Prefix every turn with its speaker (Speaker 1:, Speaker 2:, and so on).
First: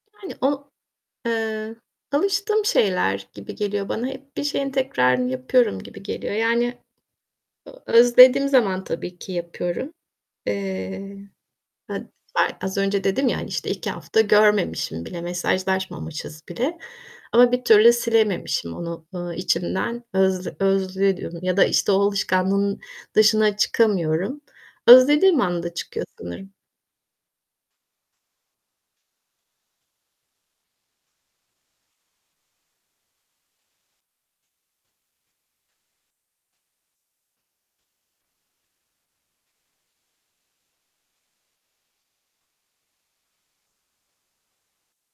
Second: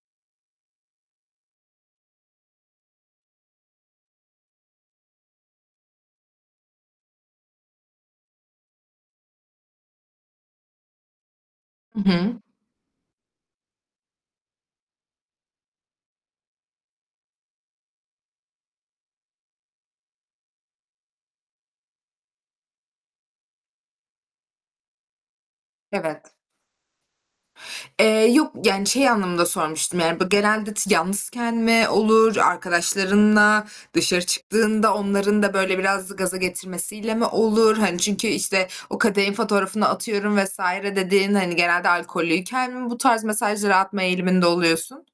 Speaker 1: Yani o, eee, alıştığım şeyler gibi geliyor bana. Hep bir şeyin tekrarını yapıyorum gibi geliyor. Yani, eee, özlediğim zaman tabii ki yapıyorum. Eee,
Speaker 2: Hı
Speaker 1: h
Speaker 2: hı.
Speaker 1: b az önce dedim ya, hani işte, iki hafta görmemişim bile, mesajlaşmamışız bile. Ama bir türlü silememişim onu, eee, içimden öz özlüyorum ya da işte o alışkanlığın dışına çıkamıyorum. Özlediğim anda çıkıyor
Speaker 2: Evet.
Speaker 1: sanırım.
Speaker 2: Eee, yok yani şey anlamında sormuştum yani b genelde t yalnızken mi olur, arkadaşlarınla dışarı çıktığında onların da, böyle biraz gaza getirmesiyle mi olur? Hani, çünkü işte, o kadehin fotoğrafını atıyorum vs. dediğin, hani, genelde alkollüyken mi bu tarz mesajlar atma eğiliminde oluyorsun?